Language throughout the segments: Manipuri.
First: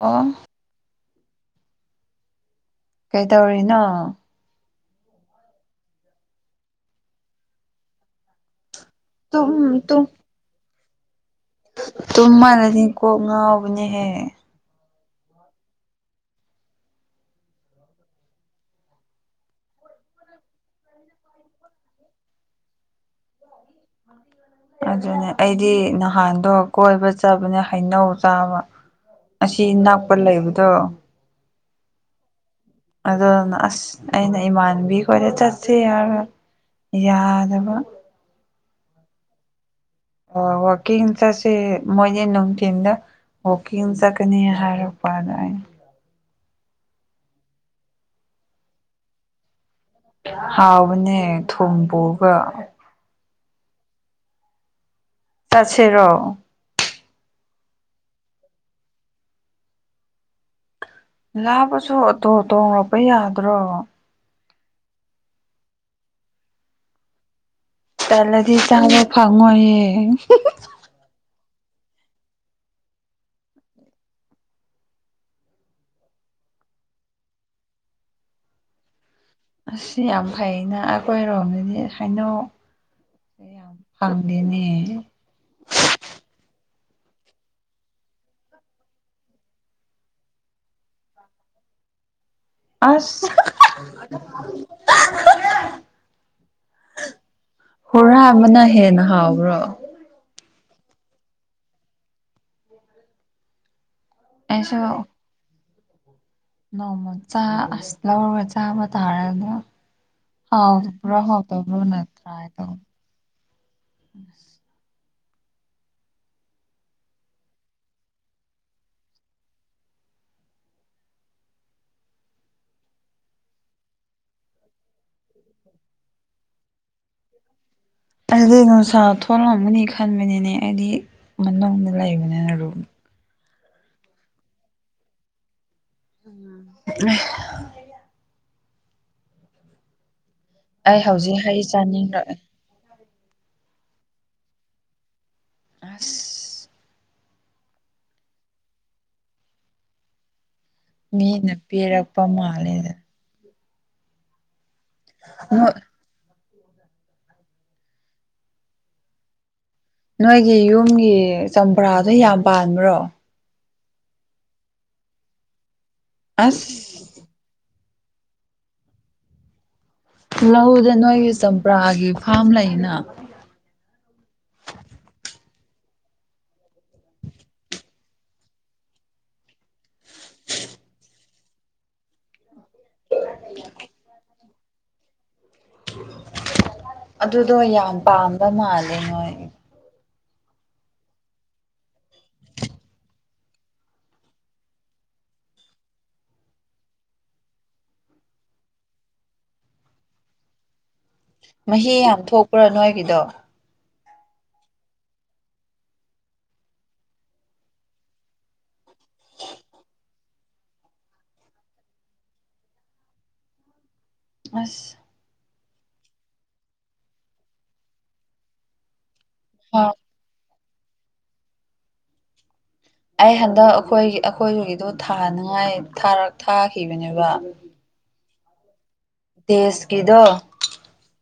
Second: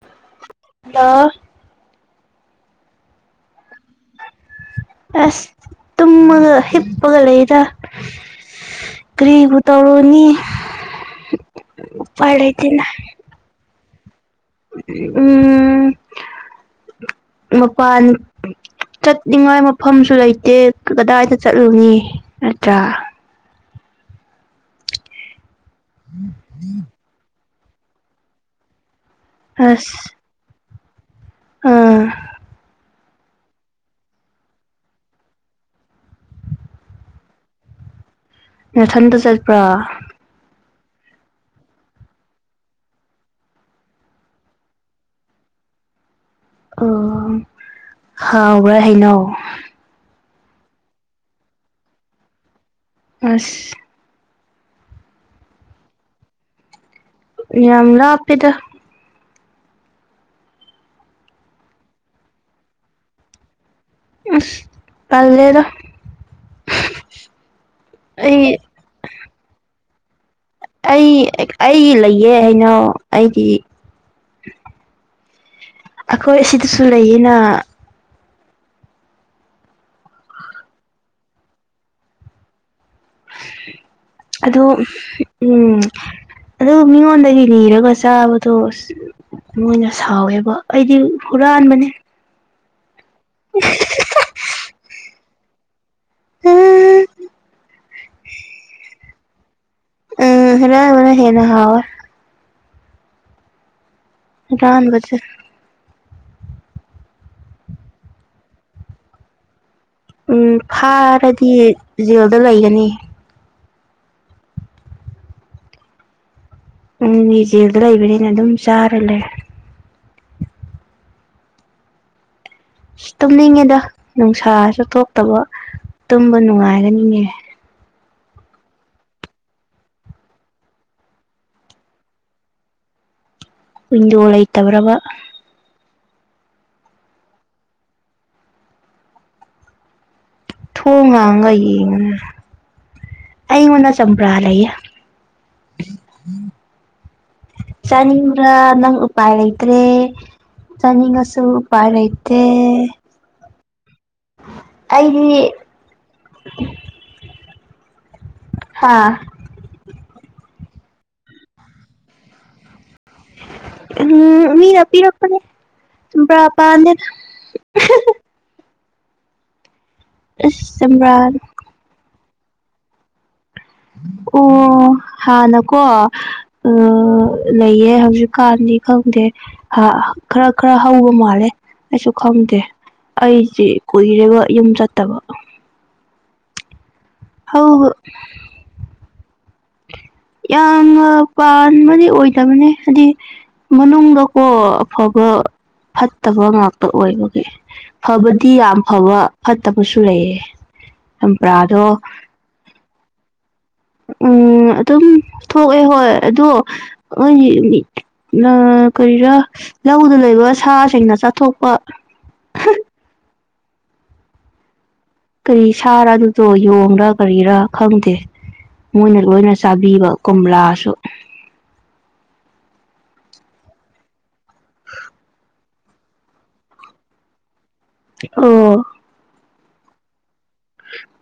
ꯑꯣ ꯂꯣ ꯀꯩꯇꯧꯔꯤꯅꯣ ꯑꯁ ꯇꯨꯝꯃꯒ ꯍꯤꯞꯄꯒ ꯂꯩꯗ ꯀ꯭ꯔꯤꯕꯨ ꯇꯨꯝ ꯇꯨꯝ ꯇꯧꯔꯨꯅꯤ ꯎꯄꯥꯏ ꯇꯨꯝꯃꯜꯂꯗꯤ ꯂꯩꯇꯦꯅ ꯀꯣꯛ ꯉꯥꯎꯕꯅꯦꯍꯦ ꯎꯝ ꯃꯄꯥꯟ ꯆꯠꯅꯤꯡꯉꯥꯏ ꯃꯐꯝꯁꯨ ꯂꯩꯇꯦ ꯀꯗꯥꯏꯗ ꯆꯠꯂꯨꯅꯤ ꯅꯠꯇ꯭ꯔꯥ ꯑꯗꯨꯅꯦ ꯑꯩꯗꯤ ꯅꯍꯥꯟꯗꯣ ꯀꯣꯏꯕ ꯆꯕꯅꯦ ꯍꯩꯅꯧ ꯆꯥꯕ ꯑꯁꯤ ꯅꯛꯄ ꯂꯩꯕꯗꯣ ꯎꯝ꯫ ꯑꯗꯣꯅ ꯑꯁ ꯑꯩꯅ ꯏꯃꯥꯟꯕꯤ ꯈꯣꯏꯗ ꯆꯠꯁ‌ꯦ ꯍꯥꯏꯕ ꯌꯥꯗꯕ ꯅꯠꯊꯟꯗ ꯆꯠꯄ꯭ꯔꯣ ꯍꯣꯏ ꯋꯥꯛꯀꯤꯡ ꯆꯠꯁ‌ꯦ ꯃꯣꯏꯖꯦ ꯅꯨꯡꯊꯤꯟꯗ ꯋꯥꯀꯤꯡ ꯆꯠꯀꯅꯤ ꯍꯥꯏꯔꯛꯄ ꯑꯗ ꯑꯩꯅ ꯑꯣ ꯍꯥꯎꯕ꯭ꯔꯥ ꯍꯩꯅꯧ ꯍꯥꯎꯕꯅꯦ ꯊꯨꯝ ꯄꯨꯕ꯭ꯔꯥ ꯑꯁ ꯆꯠꯁꯦꯔꯣ ꯌꯥꯝ ꯂꯥꯞꯄꯤ‌ꯗ ꯂꯥꯞꯄꯁꯨ ꯑꯣꯇꯣ ꯇꯣꯡꯔꯛꯄ ꯌꯥꯗ꯭ꯔꯣ ꯑꯁ ꯇꯜꯂꯦꯗ ꯇꯜꯂꯗꯤ ꯑꯩ ꯆꯥꯕ ꯐꯪꯉꯣꯏꯌꯦ ꯑꯩ ꯑꯩꯒꯤ ꯂꯩꯌꯦ ꯍꯩꯅꯧ ꯑꯩꯒꯤ ꯑꯈꯣꯏ ꯑꯁꯤꯗꯁꯨ ꯂꯩꯌꯦꯅ ꯑꯁ ꯌꯥꯝ ꯐꯩꯩꯅ ꯑꯩꯈꯣꯏꯔꯣꯝꯗꯗꯤ ꯍꯩꯅꯧ ꯌꯥꯝ ꯑꯗꯣ ꯐꯪꯗꯦꯅ‌ꯦ ꯎꯝ ꯑꯗꯨ ꯃꯤꯉꯣꯟꯗꯒꯤ ꯅꯤꯔꯒ ꯆꯥꯕꯗꯣ ꯃꯣꯏꯅ ꯁꯥꯎꯋꯦꯕ ꯑꯩꯗꯤ ꯍꯨꯔꯥꯟꯕꯅꯤ ꯑꯁ [unintelligible] ꯍꯨꯔꯥꯟꯕꯅ ꯍꯦꯟꯅ ꯍꯥꯎꯕ꯭ꯔꯣ ꯎꯝ ꯍꯨꯔꯥꯟꯕꯅ ꯍ‌ꯦꯟꯅ ꯍꯥꯎꯋꯦ ꯑꯩꯁꯨ [unintelligible] ꯅꯣꯡꯃ ꯆꯥ ꯑꯁ ꯂꯧꯔꯒ ꯆꯥꯕ ꯇꯥꯔꯕꯣ ꯎꯝ ꯐꯥꯔꯗꯤ ꯖꯦꯜꯗ ꯇ꯭ꯔꯥꯏ ꯇꯧ ꯂꯩꯒꯅꯤ꯫ [unintelligible] ꯎꯝ ꯃꯤꯖꯦꯜꯗ ꯂꯩꯕꯅꯤꯅ ꯑꯗꯨꯝ ꯆꯥꯔꯂꯦ ꯇꯨꯝꯅꯤꯡꯉꯦꯗ ꯅꯨꯡꯁꯥꯁꯨ ꯊꯣꯛꯇꯕ ꯇꯨꯝꯕ ꯅꯨꯡꯉꯥꯏꯒꯅꯤꯅꯦ꯫ ꯑꯩꯗꯤ ꯅꯨꯡꯁꯥ ꯊꯣꯛꯂꯝꯒꯅꯤ ꯈꯟꯕꯅꯤꯅꯦ ꯑꯩꯗꯤ ꯃꯅꯨꯡꯗ ꯂꯩꯕꯅꯦ ꯔꯨꯝ ꯋꯤꯟꯗꫭ ꯂꯩꯇꯕ꯭ꯔꯕ꯫ [unintelligible] ꯑꯩ ꯊꯣꯡ ꯍꯧꯖꯤꯛ ꯍꯥꯡꯉꯒ ꯍꯩ ꯌꯦꯡꯉꯨꯅ ꯆꯥꯅꯤꯡꯔꯛꯑꯦ ꯑꯩꯉꯣꯟꯗ ꯆꯝꯄ꯭ꯔꯥ ꯂꯩꯌꯦ꯫ [unintelligible] ꯆꯥꯅꯤꯡꯕ꯭ꯔꯥ ꯅꯪ ꯎꯄꯥꯏ ꯂꯩꯇ꯭ꯔꯦ꯫ ꯆꯅꯤꯡꯉꯁꯨ ꯃꯤꯅ ꯎꯄꯥꯏ ꯄꯤꯔꯛꯄ ꯂꯩꯇ‌ꯦ꯫ ꯃꯥꯜꯂꯦꯗ ꯑꯩꯗꯤ ꯍꯥꯥ꯫ ꯅꯣꯏꯒꯤ ꯌꯨꯝꯒꯤ ꯆꯝꯄ꯭ꯔꯥꯗꯣ ꯌꯥꯝ ꯄꯥꯟꯕ꯭ꯔꯣ꯫ ꯎꯝ ꯃꯤꯅ ꯄꯤꯔꯛꯄꯅꯦ ꯆꯝꯄ꯭ꯔꯥ ꯄꯥꯟꯗꯦ ꯑꯁ ꯑꯁ ꯂꯧꯗ ꯆꯝꯄ꯭ꯔꯥ ꯅꯣꯏꯒꯤ ꯆꯝꯄ꯭ꯔꯥꯒꯤ ꯐꯥꯝ ꯂꯩꯅ ꯑꯣ ꯍꯥꯟꯅꯀꯣ ꯑ ꯂꯩꯌꯦ ꯍꯧꯖꯤꯛꯀꯥꯟꯗꯤ ꯈꯪꯗꯦ ꯍ ꯈꯔ ꯈꯔ ꯍꯧꯕ ꯃꯥꯜꯂꯦ ꯑꯩꯁꯨ ꯈꯪꯗꯦ ꯑꯩꯖꯦ ꯀꯨꯏꯔꯦꯕ ꯌꯨꯝ ꯆꯠꯇꯕ ꯑꯗꯨꯗꯣ ꯍꯧꯕ ꯌꯥꯝ ꯄꯥꯟꯕ ꯃꯥꯜꯂꯦ ꯅꯣꯏ ꯌꯥꯝꯅ ꯄꯥꯟꯕꯗꯤ ꯑꯣꯏꯗꯕꯅꯦ ꯍꯗꯤ ꯃꯅꯨꯡꯗꯀꯣ ꯑꯐꯕ ꯐꯠꯇꯕ ꯉꯥꯛꯇ ꯑꯣꯏꯕꯒꯤ ꯐꯕꯗꯤ ꯌꯥꯝ ꯐꯕ ꯐꯠꯇꯕꯁꯨ ꯂꯩꯌꯦ ꯆꯝꯄ꯭ꯔꯥꯗꯣ ꯃꯍꯤ ꯌꯥꯝ ꯊꯣꯛꯄ꯭ꯔꯥ ꯅꯣꯏꯒꯤꯗꯣ ꯎꯝ ꯑꯗꯨꯝ ꯊꯣꯛꯑꯦ ꯍꯣꯏ ꯑꯗꯣ [unintelligible] ꯅ ꯀꯔꯤꯔꯥ ꯂꯧꯗ ꯂꯩꯕ ꯁꯥꯁꯤꯡꯅ ꯆꯥꯊꯣꯛꯄ [inaudible] ꯑꯁ ꯀꯔꯤ ꯁꯥꯔ ꯑꯗꯨꯗꯣ ꯌꯣꯡꯔꯥ ꯀꯔꯤꯔꯥ ꯈꯪꯗꯦ ꯃꯣꯏꯅ ꯂꯣꯏꯅ ꯍꯥꯎ ꯆꯥꯕꯤꯕ ꯀꯨꯝꯂꯥꯁꯨ ꯑꯩ ꯍꯟꯗꯛ ꯑꯩꯈꯣꯏ ꯑꯈꯣꯏꯕꯒꯤꯗꯣ ꯊꯥꯅꯤꯡꯉꯥꯏ ꯊꯥꯔꯛ ꯊꯥꯈꯤꯕꯅꯦꯕ ꯑꯣ ꯗꯦꯁꯀꯤꯗꯣ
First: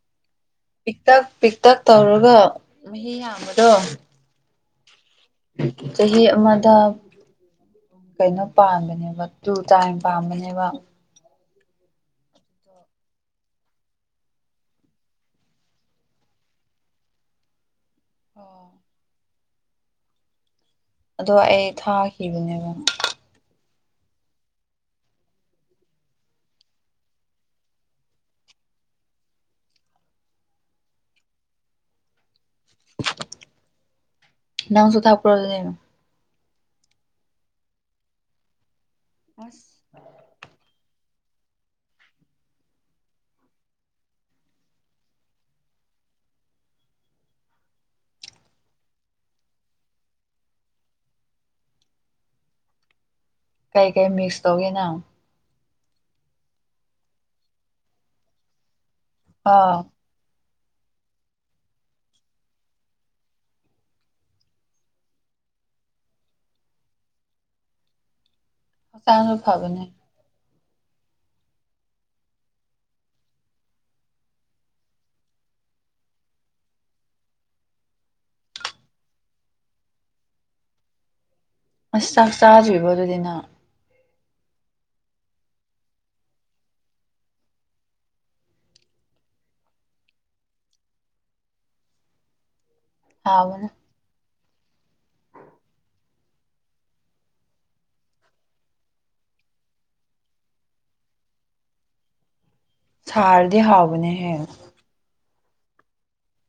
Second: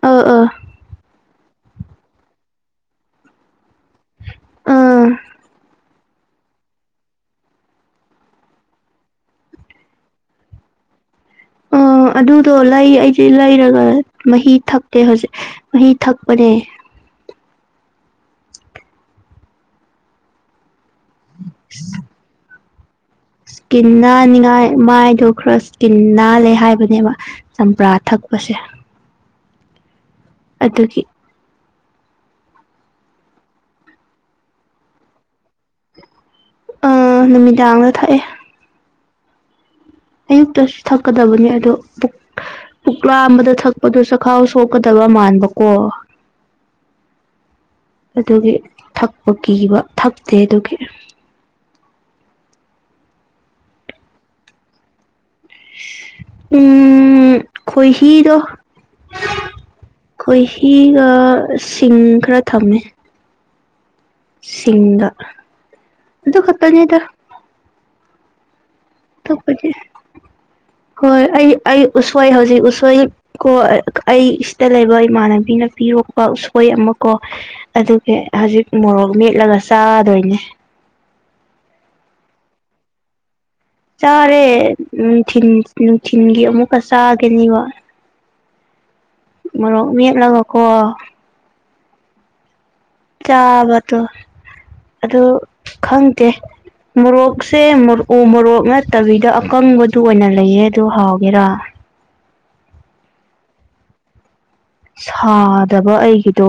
ꯑꯥ ꯑꯥ ꯄꯤꯛꯇꯛ ꯄꯤꯛꯇꯛ ꯇꯧꯔꯒ ꯃꯍꯤ ꯌꯥꯝꯕꯗꯣ ꯑ ꯆꯍꯤ ꯑꯃꯗ ꯀꯩꯅꯣ ꯄꯥꯟꯕꯅꯦꯕ ꯇꯨ ꯇꯥꯏꯝ ꯄꯥꯝꯕꯅꯦꯕ ꯑ ꯑꯗꯨꯗꯣ ꯂꯩ ꯑꯩꯗꯤ ꯂꯩꯔꯒ ꯃꯍꯤ ꯊꯛꯀꯦ ꯍꯧꯖꯤꯛ ꯃꯍꯤ ꯊꯛꯄꯅꯦ ꯑꯣ ꯑꯗꯣ ꯑꯩ ꯊꯥꯈꯤꯕꯅꯦꯕ ꯀꯤꯟ ꯅꯥꯅꯤꯡꯉꯥꯏ ꯃꯥꯏꯗꯣ ꯈꯔ ꯁ꯭ꯀꯤꯟ ꯅꯥꯜꯂꯦ ꯍꯥꯏꯕꯅꯦꯕ ꯆꯝꯄ꯭ꯔꯥ ꯊꯛꯄꯁꯦ ꯑꯗꯨꯒꯤ ꯅꯪꯁꯨ ꯊꯛꯄ꯭ꯔꯥ ꯗꯨꯗꯤ ꯑ ꯅꯨꯃꯤꯗꯥꯡꯗ ꯊꯛꯑꯦ ꯑꯁ ꯑꯌꯨꯛꯇꯁꯨ ꯊꯛꯀꯗꯕꯅꯦ ꯑꯗꯣ ꯄꯨꯛ ꯄꯨꯛ ꯂꯥꯝꯕꯗ ꯊꯛꯄꯗꯣ ꯆꯈꯥꯎ ꯁꯣꯛꯀꯗꯕ ꯃꯥꯟꯕꯀꯣ [inaudible] ꯑꯗꯨꯒꯤ ꯊꯛꯄ ꯀꯤꯕ ꯊꯛꯇꯦ ꯑꯗꯨꯒꯤ ꯀꯩ ꯀꯩ ꯃꯤꯛꯁ ꯇꯧꯒꯦ ꯅꯪ ꯎꯝ ꯈꯨꯏꯍꯤꯗꯣ ꯑꯥ ꯈꯨꯏꯍꯤꯒ ꯁꯤꯡ ꯈꯔ ꯊꯝꯃꯦ ꯁꯤꯡꯒ ꯑꯗꯨ ꯈꯇꯅꯦꯗ ꯍꯛꯆꯥꯡꯁꯨ ꯇꯣꯞꯄꯗꯤ [inaudible] ꯍꯣꯏ ꯑꯩ ꯑꯩ ꯎꯁꯣꯏ ꯍꯧꯖꯤꯛ ꯎꯁꯣꯏ ꯀꯣ ꯑꯩ ꯁꯤꯗ ꯂꯩꯕ ꯏꯃꯥꯟꯅꯕꯤꯅ ꯄꯤꯔꯛꯄ ꯎꯁꯣꯏ ꯑꯃ ꯀꯣ ꯑꯗꯨꯒꯤ ꯍꯖꯤꯛ ꯃꯣꯔꯣꯛ ꯃꯦꯠꯂꯒ ꯆꯥꯗꯣꯏꯅꯦ ꯑꯁ ꯆꯥꯛ ꯆꯥꯗ꯭ꯔꯤꯕꯣ ꯑꯗꯨꯗꯤ ꯅꯪ ꯆꯥꯔꯦ ꯅꯨꯡꯊꯤꯟ ꯅꯨꯡꯊꯤꯟꯒꯤ ꯑꯃꯨꯛꯀ ꯆꯥꯒꯅꯤꯕ ꯃꯣꯔꯣꯛ ꯃꯦꯠꯂꯒ ꯀꯣ ꯍꯥꯎꯕꯅꯦ ꯆꯥꯕꯇꯣ ꯑꯗꯨ ꯈꯪꯗꯦ ꯃꯣꯔꯣꯛꯁꯦ ꯃꯣ ꯎ ꯃꯣꯔꯣꯛ ꯅꯠꯇꯕꯤꯗ ꯑꯀꯪꯕꯗꯨ ꯑꯣꯏꯅ ꯂꯩꯌꯦ ꯑꯗꯨ ꯍꯥꯎꯒꯦꯔꯥ ꯁꯥꯔꯗꯤ ꯍꯥꯎꯕꯅꯦ ꯍꯦ ꯁꯥꯗꯕ ꯑꯩꯒꯤꯗꯣ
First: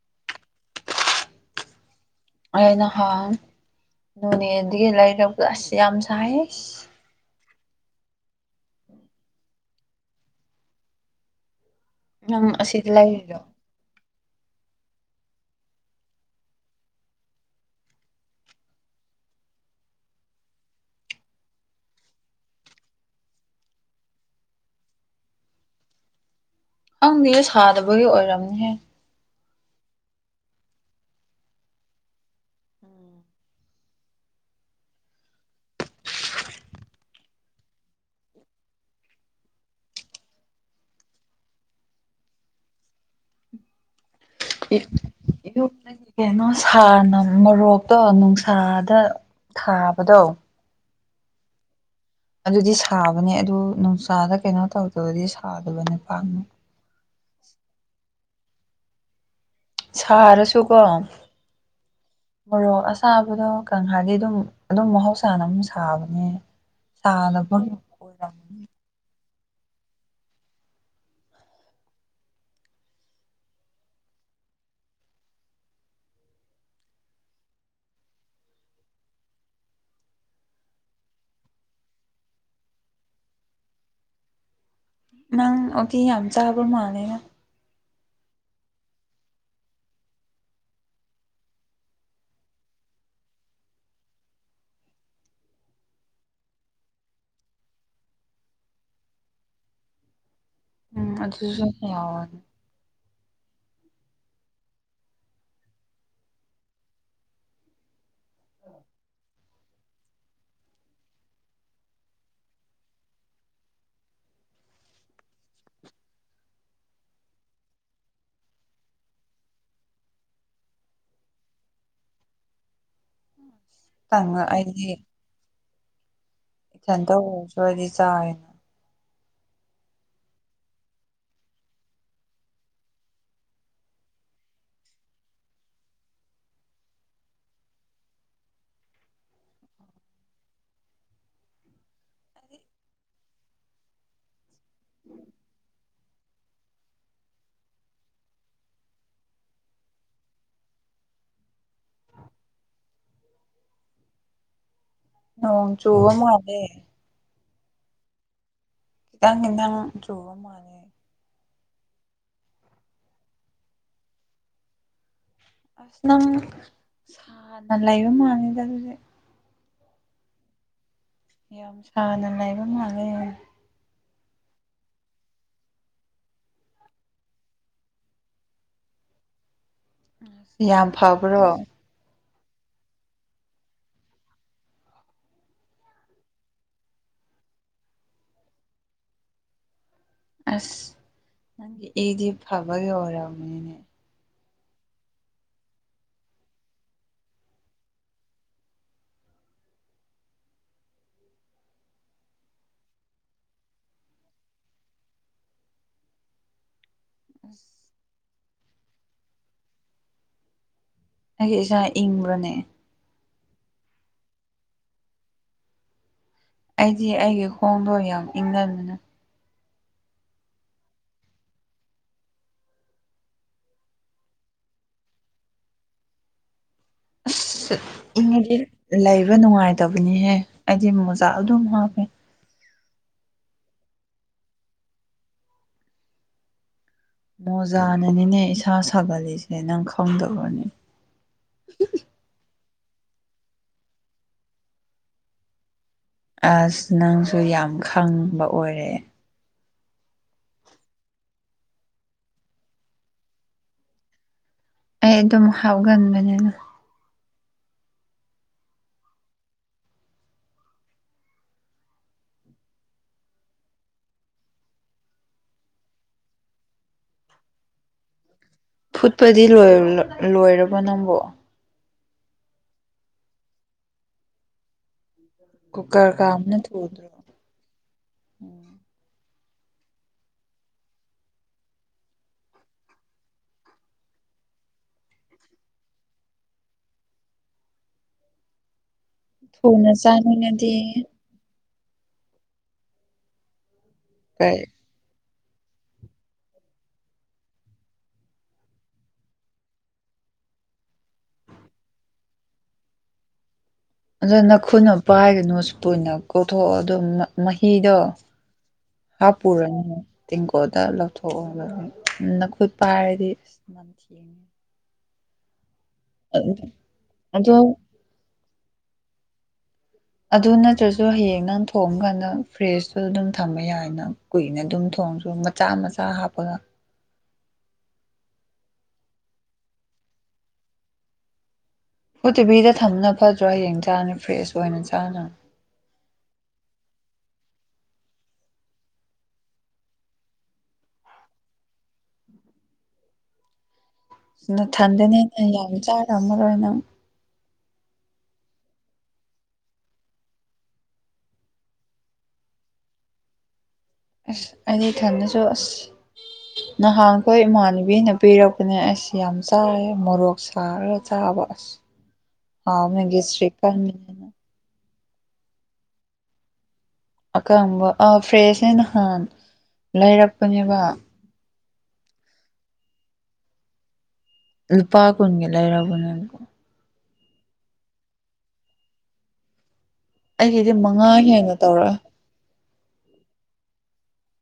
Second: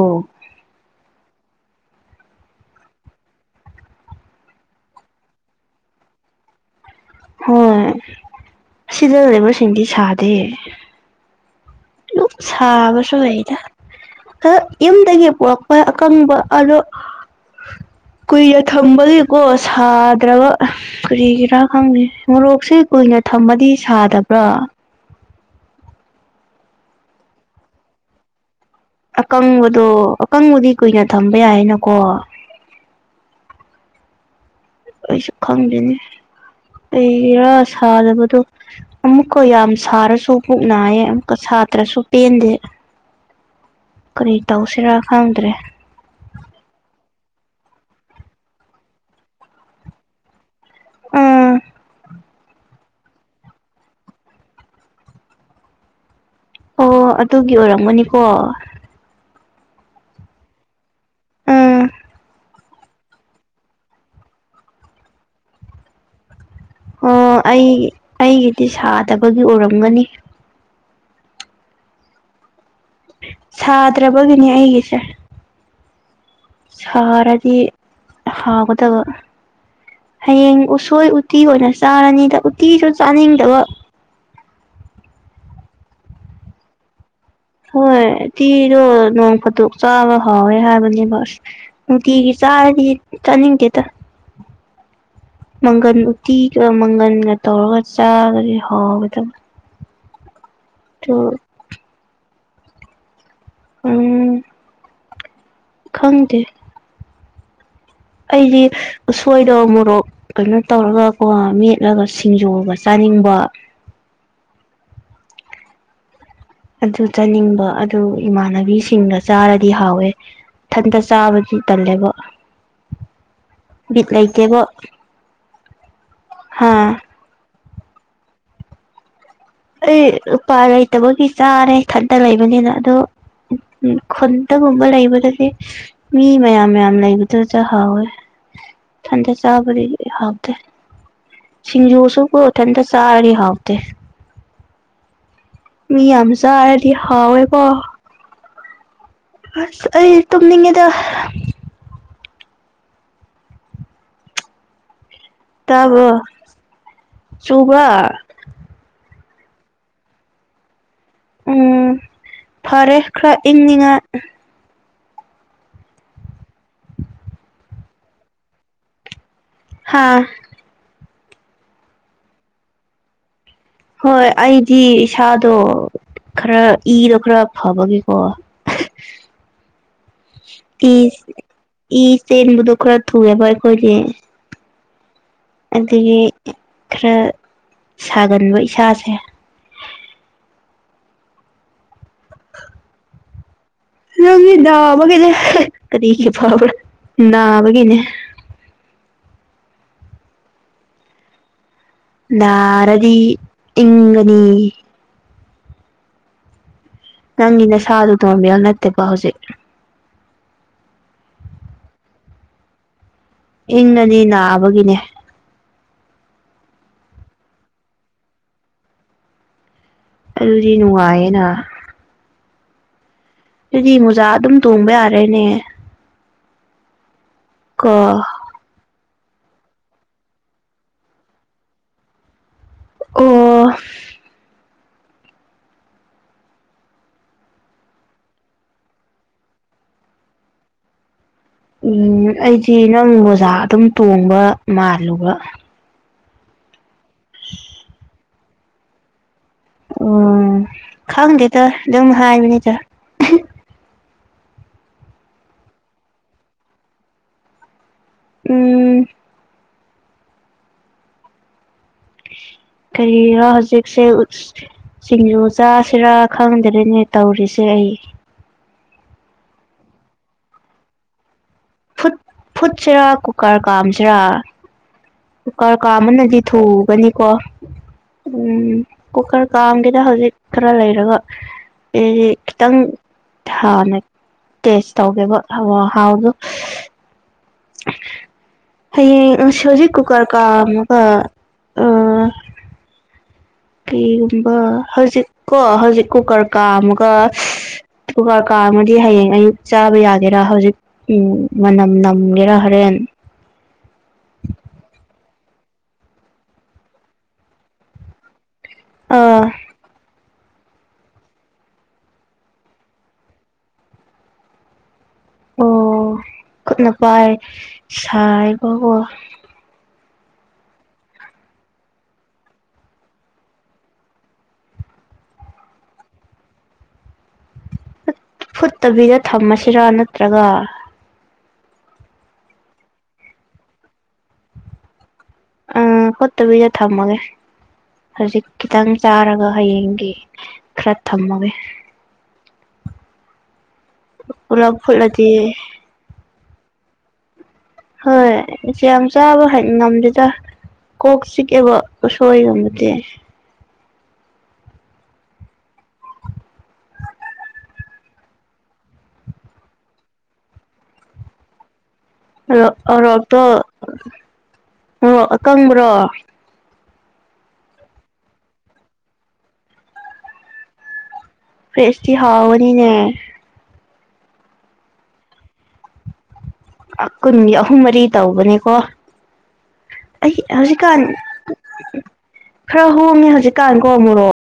ꯑꯩ ꯅꯍꯥꯟ ꯅꯣꯅꯦ ꯗꯒꯤ ꯂꯩꯔꯕ ꯑꯁ ꯌꯥꯝ ꯁꯥꯏꯍꯦ ꯍꯣꯏ ꯁꯤꯗ ꯂꯩꯕꯁꯤꯡꯗꯤ ꯁꯥꯗꯦ ꯂꯨꯛ ꯅꯪ ꯑꯁꯤꯗ ꯁꯥꯥꯕꯁꯨ ꯂꯩꯔꯤꯔꯣ ꯂꯩꯗ ꯌꯨꯝꯗꯒꯤ ꯄꯨꯔꯛꯄ ꯑꯀꯪꯕ ꯑꯗꯣ ꯀꯨꯏꯅ ꯊꯝꯕꯒꯤꯀꯣ ꯁꯥꯗ꯭ꯔꯕ ꯀꯨꯔꯤꯒꯤꯔꯥ ꯈꯪꯗꯦ ꯃꯣꯔꯣꯛꯁꯦ ꯀꯨꯏꯅ ꯊꯃꯗꯤ ꯁꯥꯗꯕ꯭ꯔꯥ ꯈꯪꯗꯦꯍꯦ ꯁꯥꯗꯕꯒꯤ ꯑꯣꯏꯔꯝꯅꯤꯍꯦ ꯑꯀꯪꯕꯗꯣ ꯑꯀꯪꯕꯗꯤ ꯀꯨꯏꯅ ꯊꯝꯕ ꯌꯥꯏꯅꯀꯣ ꯑꯩꯁꯨ ꯈꯪꯗ꯭ꯔꯦꯅꯦ ꯀꯩꯒꯤꯔꯥ ꯁꯥꯗꯕꯗꯣ ꯑꯃꯨꯛꯀ ꯌꯥꯝ ꯁꯥꯔꯁꯨ ꯄꯨꯛ ꯅꯥꯏꯌꯦ ꯑꯃꯨꯛꯀ ꯁꯥꯇ꯭ꯔꯁꯨ ꯄꯦꯟꯗꯦ ꯀꯔꯤ ꯇꯧꯁꯤꯔꯥ ꯈꯪꯗ꯭ꯔꯦ [unintelligible] ꯀꯩꯅꯣ ꯁꯥꯔꯅ ꯃꯣꯔꯣꯛꯇꯣ ꯅꯨꯡꯁꯥꯗ ꯊꯥꯕꯗꯣ ꯎꯝ ꯑꯗꯨꯗꯤ ꯁꯥꯕꯅꯦ ꯑꯗꯨ ꯅꯨꯡꯁꯥꯗ ꯀꯩꯅꯣ ꯇꯧꯗꯕꯗꯤ ꯁꯥꯗꯕꯅꯦ ꯄꯥꯛꯅ ꯑꯣ ꯑꯗꯨꯒꯤ ꯑꯣꯏꯔꯝꯒꯅꯤꯀꯣ ꯁꯥꯔꯁꯨꯀꯣ ꯎꯝ ꯃꯣꯔꯣ ꯑꯁꯥꯕꯗꯣ ꯀꯥꯡꯍꯥꯒꯤ ꯑꯗꯨꯝ ꯑꯗꯨꯝ ꯃꯍꯧꯁꯥꯅ ꯑꯝ ꯁꯥꯕꯅꯦ ꯑꯣ ꯑꯩ ꯁꯥꯗꯕꯒꯤ ꯑꯣꯏꯔꯝꯅꯤ ꯑꯩꯒꯤꯗꯤ ꯁꯥꯗꯕꯒꯤ ꯎꯔꯝꯒꯅꯤ ꯁꯥꯗ꯭ꯔꯕꯒꯤꯅꯦ ꯑꯩꯒꯤꯁꯦ ꯁꯥꯔꯗꯤ ꯍꯥꯎꯒꯗꯕ ꯍꯌꯦꯡ ꯎꯁꯣꯏ ꯎꯇꯤ ꯑꯣꯏꯅ ꯆꯥꯔꯅꯤꯗ ꯎꯇꯤꯁꯨ ꯆꯥꯅꯤꯡꯗꯕ ꯅꯪ ꯑꯣ ꯀꯦ ꯌꯥꯝ ꯆꯥꯕ ꯃꯥ ꯍꯥꯥꯟꯂꯦꯅ ꯍꯣꯏ ꯎꯇꯤꯗꯣ ꯅꯣꯡ ꯐꯥꯇꯣꯛ ꯆꯥꯕ ꯍꯥꯎꯋꯦ ꯍꯥꯏꯕꯅꯦꯕꯁ ꯅꯨꯡꯗꯤꯒꯤ ꯆꯥꯔꯗꯤ ꯆꯠꯅꯤꯡꯗꯦꯗ ꯃꯪꯒꯟ ꯎꯇꯤꯒ ꯃꯪꯒꯟꯒ ꯇꯧꯔꯒ ꯆꯥꯔꯗꯤ ꯍꯥꯎꯒꯗꯕ ꯎꯝ ꯑꯗꯨ ꯑꯗꯨꯁꯨ ꯁꯣꯏꯅ ꯌꯥꯎꯔꯟ ꯎꯝ ꯈꯪꯗꯦ ꯑꯩꯗꯤ ꯎꯁꯣꯏ ꯗꯣ ꯃꯣꯔꯣꯛ ꯀꯩꯅꯣ ꯇꯧꯔꯒꯀꯣ ꯃꯦꯠꯂꯒ ꯁꯤꯡꯖꯨꯒ ꯆꯥꯅꯤꯡꯕ ꯑꯗꯨ ꯆꯥꯅꯤꯡꯕ ꯑꯗꯨ ꯏꯃꯥꯟꯅꯕꯤꯁꯤꯡꯒ ꯆꯥꯔꯗꯤ ꯍꯥꯎꯋꯦ ꯏꯊꯟꯇ ꯆꯥꯕꯗꯤ ꯇꯜꯂꯦꯕ [inaudible] ꯕꯤꯠ ꯇꯟꯕ ꯂꯩꯇꯦꯕ ꯑꯩꯗꯤ ꯍꯥ [unintelligible] ꯆꯥꯔꯦ ꯑꯩ ꯂꯨꯄꯥꯏ ꯂꯩꯇꯕꯒꯤ ꯆꯥꯔꯦ ꯏꯊꯟꯇ ꯂꯩꯕꯅꯤꯅ ꯑꯗꯣ ꯎ ꯈꯟꯗꯒꯨꯝꯕ ꯂꯩꯕꯗꯗꯤ ꯃꯤ ꯃꯌꯥꯝ ꯃꯌꯥꯝ ꯂꯩꯕꯗꯨꯗ ꯍꯥꯎꯋꯦ ꯏꯊꯟꯗ ꯆꯕꯗꯗꯤ ꯍꯥꯎꯇꯦ ꯁꯤꯡꯖꯨꯁꯨꯀꯣ ꯏꯊꯟꯇ ꯆꯥꯔꯤꯗꯤ ꯍꯥꯎꯇꯦ ꯃꯤ ꯌꯥꯝ ꯆꯥꯔꯗꯤ ꯍꯥꯎꯋꯦ ꯀꯣ ꯑꯁ ꯑꯩ ꯇꯨꯝꯅꯤꯡꯉꯦꯗ ꯅꯣꯡ ꯇꯥꯕꯣ ꯆꯨꯕ ꯃꯥꯜꯂꯦ ꯆꯨꯕ꯭ꯔꯥ ꯈꯤꯇꯪ ꯈꯤꯇꯪ ꯆꯨꯕ ꯃꯥꯜꯂꯦ ꯎꯝ ꯐꯔꯦ ꯈꯔ ꯏꯪꯅꯤꯡꯉꯥꯏ ꯑꯁ ꯅꯪ ꯁꯥꯥꯟꯅ ꯂꯩꯕ ꯃꯜꯂꯦꯗꯥ ꯑꯗꯨꯗꯤ ꯍꯥꯥ ꯌꯥꯝ ꯁꯅ ꯂꯩꯕ ꯃꯥꯂꯜꯂꯦ ꯍꯣꯏ ꯑꯩꯗꯤ ꯏꯁꯥꯗꯣ ꯈꯔ ꯏꯗꯣ ꯈꯔ ꯐꯕꯒꯤꯀꯣ ꯌꯥꯝ ꯇꯤꯁ ꯐꯕ꯭ꯔꯣ ꯏ ꯆꯦꯟꯕꯥꯗꯣ ꯈꯔ ꯊꯨꯔꯕꯥ ꯑꯩꯈꯣꯏꯒꯤ ꯑꯗꯒꯤ ꯈꯔ ꯁꯥꯒꯟꯕ ꯏꯁꯥꯁꯦ ꯑꯁ ꯏꯗꯤ ꯐꯕꯒꯤ ꯑꯣꯏꯔꯝꯕꯅꯤꯅꯦ ꯅꯪꯒꯤ ꯅꯥꯕꯒꯤꯅꯦ ꯀꯔꯤꯒꯤ ꯐꯕ꯭ꯔꯥ ꯅꯥꯕꯒꯤꯅꯦ ꯅꯥꯔꯗꯤ ꯏꯪꯒꯥꯅꯤ ꯅꯪꯒꯤ ꯑꯁ ꯅꯁꯥꯗ ꯇꯣꯡꯕꯤꯌꯣ ꯅꯠꯇꯦꯕꯣ ꯍꯧꯖꯤꯛ ꯑꯩꯒꯤ ꯏꯆꯥ ꯏꯪꯕ꯭ꯔꯅꯦ ꯏꯪꯅꯅꯤ ꯅꯥꯕꯒꯤꯅꯦ ꯑꯩꯗꯤ ꯑꯩꯒꯤ ꯈꯣꯡꯗꯣ ꯌꯥꯝ ꯏꯪꯒꯟꯅꯤꯅ ꯑꯗꯨꯗꯤ ꯅꯨꯡꯉꯥꯏꯌꯦꯅ ꯑꯗꯨꯗꯤ ꯃꯨꯖꯥ ꯑꯗꯨꯝ ꯇꯣꯡꯕ ꯌꯥꯔꯦꯅꯦ ꯑꯁ ꯀꯣ ꯏꯪꯉꯗꯤ ꯂꯩꯕ ꯅꯨꯡꯉꯥꯏꯇꯕꯅꯤꯍꯦ ꯑꯩꯗꯤ ꯃꯣꯖꯥ ꯑꯗꯨꯝ ꯍꯥꯞꯄꯦ ꯑꫭ꯫ ꯃꯣꯖꯥꯅꯅꯤꯅꯦ ꯏꯁꯥ ꯁꯥꯒꯠꯜꯂꯤꯁꯦ ꯅꯪ ꯈꯪꯗꯕ꯭ꯔꯅꯦ ꯎꯝ ꯑꯩꯗꯤ ꯅꯪ ꯃꫭꯖꯥ ꯑꯗꯨꯝ ꯇꯣꯡꯕ ꯃꯥꯜꯂꯨꯕ꯫ ꯑꯁ ꯅꯪꯁꯨ ꯌꯥꯝ ꯈꯪꯕ ꯑꯣꯏꯔꯦ꯫ ꯈꯪꯗꯦꯗ ꯑꯗꯨꯝ ꯍꯥꯏꯕꯅꯤꯗ꯫ ꯑꯩ ꯑꯗꯨꯝ ꯍꯥꯎꯒꯟꯕꯅꯤꯗ꯫ ꯎꯝ ꯀꯔꯤꯔ ꯍꯧꯖꯤꯛꯁꯦ ꯎꯁ ꯁꯤꯡꯖꯨ ꯆꯥꯁꯤꯔꯥ ꯈꯪꯗ꯭ꯔꯦꯅꯦ ꯇꯧꯔꯤꯁꯦ ꯑꯩ꯫ ꯐꯨꯠꯄꯗꯤ ꯂꯣꯏꯔ ꯂꫭꯏꯔꯕ ꯅꯪꯕꫭ꯫ Food ꯐꯨꯠꯁꯤꯔꯥ cooker ꯀꯥꯝꯁꯦꯔꯥ꯫ ꯀꯔ ꯀꯨꯀꯔ ꯀꯥꯝꯕꯅꯗꯤ ꯀꯥꯝꯅ ꯊꯨꯗ꯭ꯔꯣ ꯊꯨꯒꯅꯤꯀꯣ꯫ ꯀꯨꯀꯔ ꯀꯥꯝꯒꯦꯗ ꯍꯧꯖꯤꯛ ꯈꯔ ꯂꯩꯔꯒ꯫ ꯑꯩꯗꯤ ꯈꯤꯇꯪ ꯊꯥꯟꯅ ꯇꯦꯁ ꯇꯧꯒꯦꯕ ꯍꯋꯥ ꯍꯥꯎꯗꯨ꯫ ꯍꯌꯦꯡ ꯁ ꯊꯨꯅ ꯍꯧꯖꯤꯛ ꯀꯨꯀꯔ ꯀ ꯆꯥꯅꯤꯡꯉꯗꯤ ꯑꯃꯒ ꯑ ꯀ꯭ꯔꯒꯨꯝꯕ ꯀꯩ ꯍꯧꯖꯤꯛ ꯀꯣ ꯍꯧꯖꯤꯛ ꯀꯨꯀꯔ ꯀꯥꯝꯃꯒ [unintelligible] ꯀꯨꯀꯔ ꯀꯥꯝꯃꯗꯤ ꯍꯌꯦꯡ ꯑꯌꯨꯛ ꯆꯥꯕ ꯌꯥꯒꯦꯔꯥ ꯍꯧꯖꯤꯛ꯫ ꯃꯅꯝ ꯅꯝꯒꯦꯔꯥ ꯍꯣꯔꯦꯟ꯫ ꯑꯗꯨ ꯅꯈꯨꯠꯅ ꯄꯥꯏꯔꯨꯅꯨ ꯁ꯭ꯄꯨꯟꯅ ꯀꯣꯊꯣꯛꯑꯣ ꯑꯗꫭ ꯃ ꯃꯍꯤꯗꯣ꯫ ꯑꯥ ꯍꯥꯥꯞꯄꯨꯔꯅꯨ꯫ ꯇꯦꯡꯀꯣꯗ ꯂꯧꯊꯣꯛꯑꫭꯕ ꯅꯈꯨꯠ ꯄꯥꯏꯔꯗꯤ ꯑꯁ ꯅꯝꯊꯤꯒꯅꯤ꯫ ꯑꯣ ꯈꯨꯠꯅ ꯄꯥꯏ ꯑꯗꯣ ꯁꯥꯏꯕꯀꫭ꯫ ꯑꯗꯨ ꯅꯠꯇ꯭ꯔꯁꯨ ꯍꯌꯦꯡ ꯅꯪ ꯊꯣꯡꯉꯀꯥꯟꯗ ꯐ꯭ꯔꯦꯖꯇꯁꯨ ꯑꯗꯨꯝ ꯊꯝꯕ ꯌꯥꯏꯅ꯫ ꯀꯨꯏꯅ ꯑꯗꯨꯝ ꯊꯣꯡꯁꯨ ꯃꯆꯥ ꯃꯆꯥ ꯍꯥꯞꯄꯒ꯫ ꯐꯨꯠꯇꯕꯤꯗ ꯊꯝꯃꯁꯤꯔꯥ ꯅꯠꯇ꯭ꯔꯒ꯫ ꯐꯨꯠꯇꯤꯕꯤꯗ ꯊꯝꯅ ꯐꯠꯇ꯭ꯔꯥ ꯍꯌꯦꯡ ꯆꯥꯅꯤ ꯐ꯭ꯔꯦꯁ ꯑꯣꯏꯅ ꯆꯥꯅ ꯑ ꯐꯨꯠꯇꯕꯤꯗ ꯊꯝꯃꯒꯦ꯫ ꯍꯧꯖꯤꯛ ꯈꯤꯇꯪ ꯆꯥꯔꯒ ꯍꯌꯦꯡꯒꯤ ꯈꯔ ꯊꯝꯃꯒꯦ꯫ ꯄꯨꯂꯞ ꯐꯨꯠꯂꯗꯤ ꯅꯊꯟꯗꯅꯦꯅ ꯌꯥꯝ ꯆꯥ ꯉꯝꯑꯔꯣꯏ ꯅꯪ꯫ ꯍꯣꯏ ꯏꯁ ꯌꯥꯝ ꯆꯥꯕ ꯍꯩ ꯉꯝꯗꯦꯗ꯫ ꯀꯣꯛ ꯆꯤꯛꯀꯦꯕ ꯎꯁꯣꯏꯒꯨꯝꯕꯗꯤ꯫ ꯑꯁ ꯑꯩꯗꯤ ꯏꯊꯟꯗꯁꯨ ꯑꯁ꯫ ꯅꯍꯥꯟ ꯈꯣꯏ ꯏꯃꯥꯟꯅꯕꯤꯅ ꯄꯤꯔꯛꯄꯅꯦ ꯑꯩꯁ ꯌꯥꯝ ꯆꯥꯏꯌꯦ ꯃꯣꯔꯣꯛ ꯁꯥꯔꯒ ꯆꯥꯕ ꯑꯁ꯫ [inaudible] ꯔꫭ ꯑꯣꯔꯣꯛꯇꯣ ꯒꯦꯁꯇ꯭ꯔꯤꯛ ꯀꯟꯕꯅꯤꯅ ꯃꯣꯔꯣꯛ ꯑꯀꯪꯕ꯭ꯔꯣ꯫ ꯑꯀꯪꯕ ꯑ ꯐ꯭ꯔꯦꯁꯅꯦ ꯅꯍꯥꯟ ꯂꯩꯔꯛꯄꯅꯦꯕ꯫ ꯐ꯭ꯔꯦꯁꯇꯤ ꯍꯥꯎꯕꯅꯤꯅꯦ꯫ ꯂꯨꯄꯥ ꯀꯨꯟꯒꯤ ꯂꯩꯔꯛꯄꯅꯦ꯫ ꯀꯨꯟꯒꯤ ꯑꯍꯨꯝ ꯃꯔꯤ ꯇꯧꯕꯅꯦꯀꯣ꯫ ꯑꯩ ꯑꯩꯒꯤꯗꯤ ꯍꯧꯖꯤꯛꯀꯥꯟ ꯃꯉꯥ ꯍꯦꯟꯅ ꯇꯧꯔꯛꯑꯦ ꯈꯔ ꯍꯣꯡꯉꯦ ꯍꯧꯖꯤꯛꯀꯥꯟ ꯀꯣ ꯃꯣꯔꯣꯛ꯫